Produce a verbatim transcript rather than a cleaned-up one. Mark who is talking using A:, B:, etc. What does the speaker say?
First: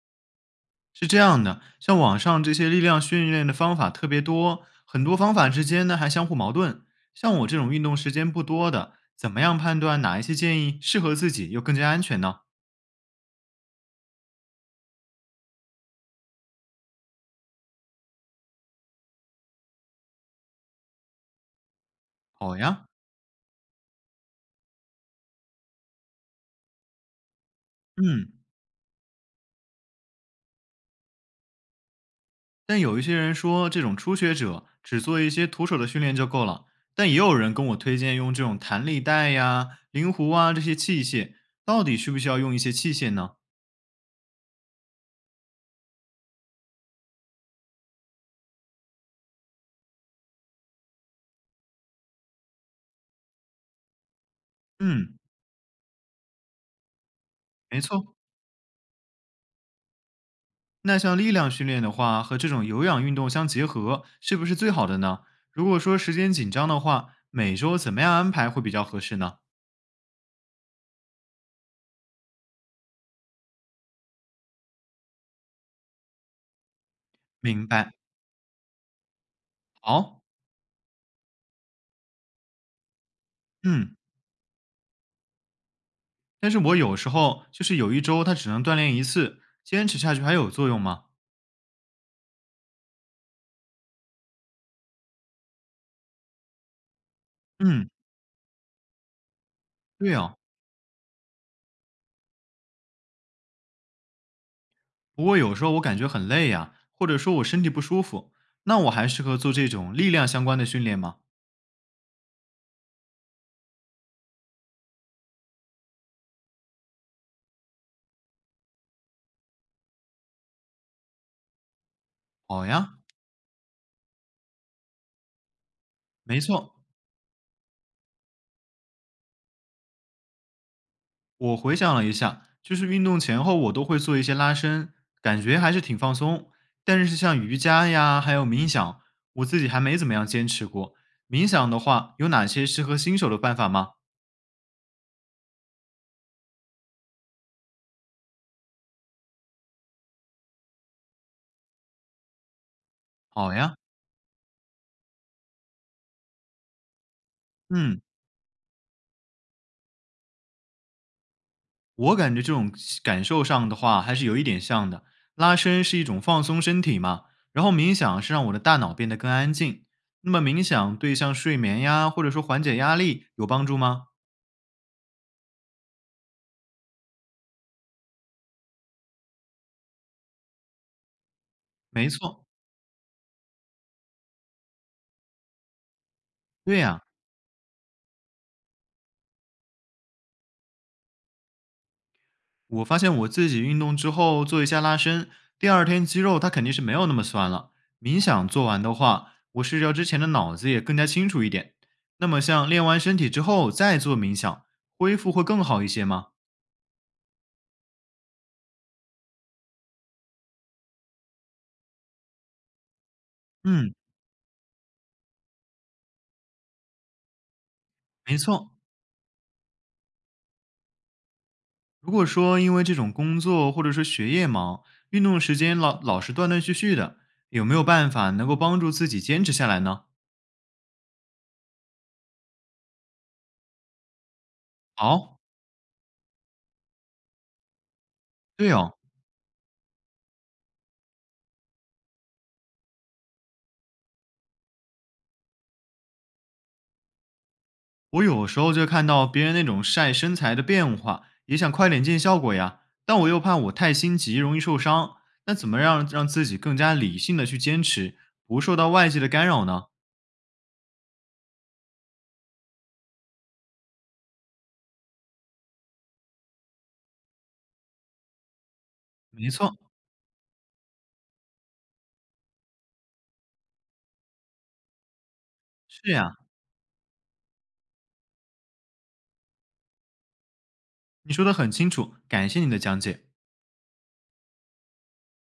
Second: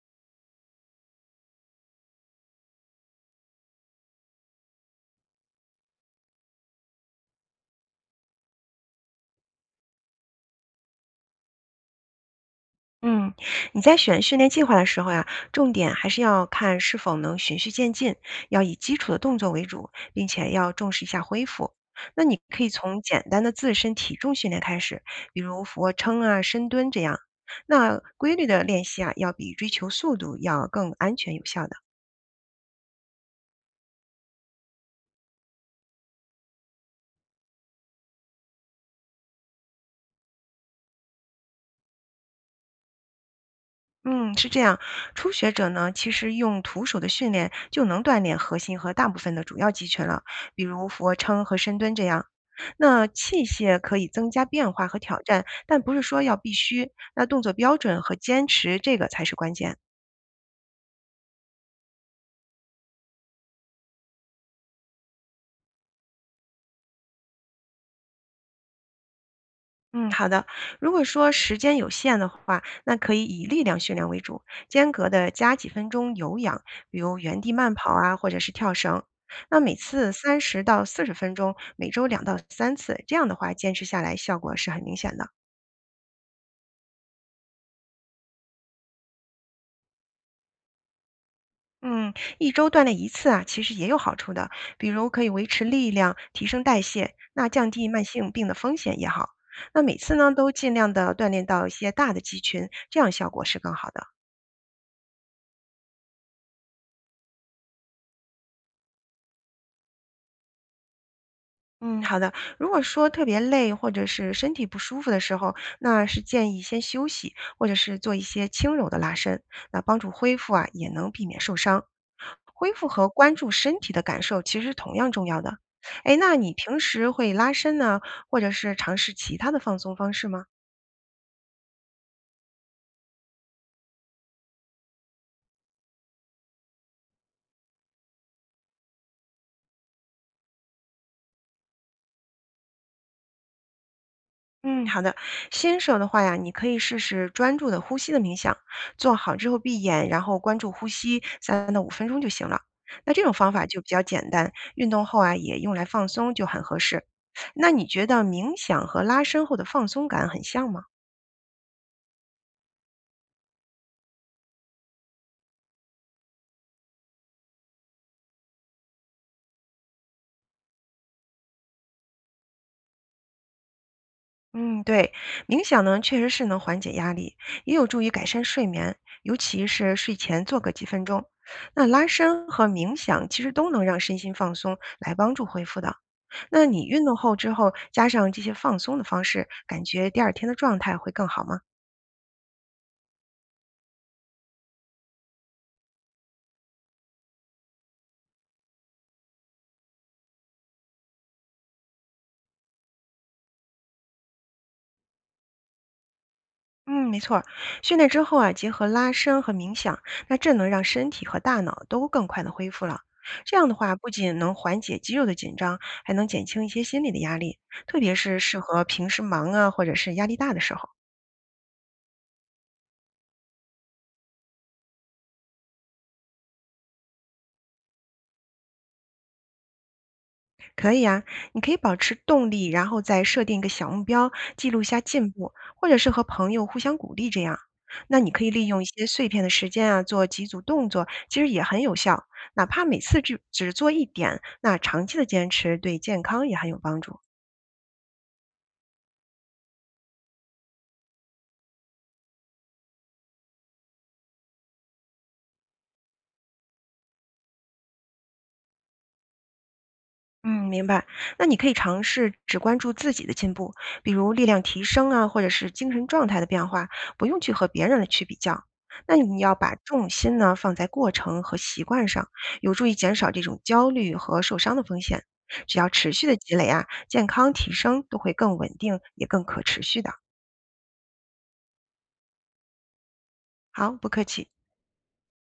A: 是这样的，像网上这些力量训练的方法特别多，很多方法之间呢还相互矛盾。像我这种运动时间不多的，怎么样判断哪一些建议适合自己又更加安全呢？
B: 嗯，你在选训练计划的时候呀，重点还是要看是否能循序渐进，要以基础的动作为主，并且要重视一下恢复。那你
A: 好
B: 可以
A: 呀，
B: 从简单的自身体重训练开始，比如俯卧撑啊、深蹲这样。那
A: 嗯。
B: 规律的练习啊，要比追求速度要更安全有效的。
A: 但有一些人说，这种初学者只做一些徒手的训练就够了。但也有人跟我推荐用这种弹力带呀、灵狐啊这些器械，到底需不需要用一些器械呢？
B: 嗯，是这样。初学者呢，其实用徒手的训练就能锻炼核心和大部分的主要肌群了，比如俯卧撑和深蹲这样。那器械可以增加变化和
A: 嗯，
B: 挑战，但不是说要必须。那动作标
A: 没
B: 准和
A: 错，
B: 坚持，这个才是关键。
A: 那像力量训练的话，和这种有氧运动相结合，是不是最好的呢？如果说时间紧张的话，每周怎么样安排会比较合适呢？
B: 嗯，好的。如果说时间有限的话，那可以以力量训练为主，间隔的加几分钟有氧，比如原地
A: 明
B: 慢跑
A: 白。
B: 啊，或者是跳绳。那每次
A: 好，
B: 三十到四十分钟，每周两到三次，这样的话坚持
A: 嗯，
B: 下来效果是很明显的。
A: 但是我有时候就是有一周它只能锻炼一次，坚持下去还有作用吗？
B: 嗯，一周锻炼一次啊，其实也有好处的，比如可以维持力量、提升代谢，那降低
A: 嗯，
B: 慢性病的风险也好。那每
A: 对
B: 次呢，
A: 哦。
B: 都尽量的锻炼到一些大的肌群，这样效果是更好的。
A: 不过有时候我感觉很累呀，或者说我身体不舒服，那我还适合做这种力量相关的训练吗？
B: 嗯，好的。如果说特别累或者是身体不舒服的时候，那是建议先休息，或者是做一些轻柔的拉伸，那帮助恢复啊，也能避免受伤。
A: 好
B: 恢复
A: 呀，
B: 和关注身体的感受其实同样重要的。哎，那
A: 没
B: 你
A: 错。
B: 平时会拉伸呢，或者是尝试其他的放松方式吗？
A: 我回想了一下，就是运动前后我都会做一些拉伸，感觉还是挺放松。但是像瑜伽呀，还有冥想，我自己还没怎么样坚持过。冥想的话，有哪些适合新手的办法吗？
B: 嗯，好的。新手的话呀，你可以试试专注的呼吸的冥想，做好之后闭眼，然后关注呼吸，三到五分钟就行了。那这种方
A: 好
B: 法
A: 呀，
B: 就比较简单，运动后啊也用来放松就很合适。那你
A: 嗯，
B: 觉得冥想和拉伸后的放松感很像吗？
A: 我感觉这种感受上的话，还是有一点像的。拉伸是一种放松身体嘛，然后冥想是让我的大脑变得更安静。那么冥想对像睡眠呀，或者说缓解压力有帮助吗？
B: 嗯，对，冥想呢确实是能缓解压力，也有助于改善睡眠，尤其是睡前做个几分钟。那拉
A: 没错，
B: 伸和冥想其实都能让身心放松，来帮助恢复的。那
A: 对
B: 你
A: 呀、
B: 运动后之后，加上这些放松的方式，感觉第二天的状态会更好吗？
A: 我发现我自己运动之后做一下拉伸，第二天肌肉它肯定是没有那么酸了。冥想做完的话，我睡觉之前的脑子也更加清楚一点。那么像练完身体之后再做冥想，恢复会更好一些吗？
B: 嗯，没错儿，训练之后啊，结合拉伸和冥想，那这能让身体和大脑都更快的恢复了。这样的
A: 嗯，
B: 话，不仅能缓解肌肉的紧张，还能减轻一些心理的压力，特别
A: 没
B: 是适
A: 错。
B: 合平时忙啊，或者是压力大的时候。
A: 如果说因为这种工作或者说学业忙，运动时间老老是断断续续的，有没有办法能够帮助自己坚持下来呢？
B: 可以啊，你可以保持动力，然后再设定一个小目标，记录一下进
A: 好，
B: 步，或者是和朋友互相鼓励这样。那你可以利
A: 对
B: 用一
A: 哦。
B: 些碎片的时间啊，做几组动作，其实也很有效。哪怕每次只只做一点，那长期的坚持对健康也很有帮助。
A: 我有时候就看到别人那种晒身材的变化，也想快点见效果呀，但我又怕我太心急容易受伤。那怎么让让自己更加理性的去坚持，不受到外界的干扰呢？
B: 嗯，明白。那你可以尝试只关注自己的进步，比如力量提升啊，或者是精神状态的变化，不用去和别人去比较。那你
A: 没
B: 要
A: 错，
B: 把重心呢放在过程和习惯上，有助于减少这种焦虑和受伤的风险。只要持
A: 是
B: 续
A: 呀，
B: 的积累啊，健康提升都会更稳定，也更可持续的。
A: 你说的很清楚，感谢你的讲解。
B: 好，不客气。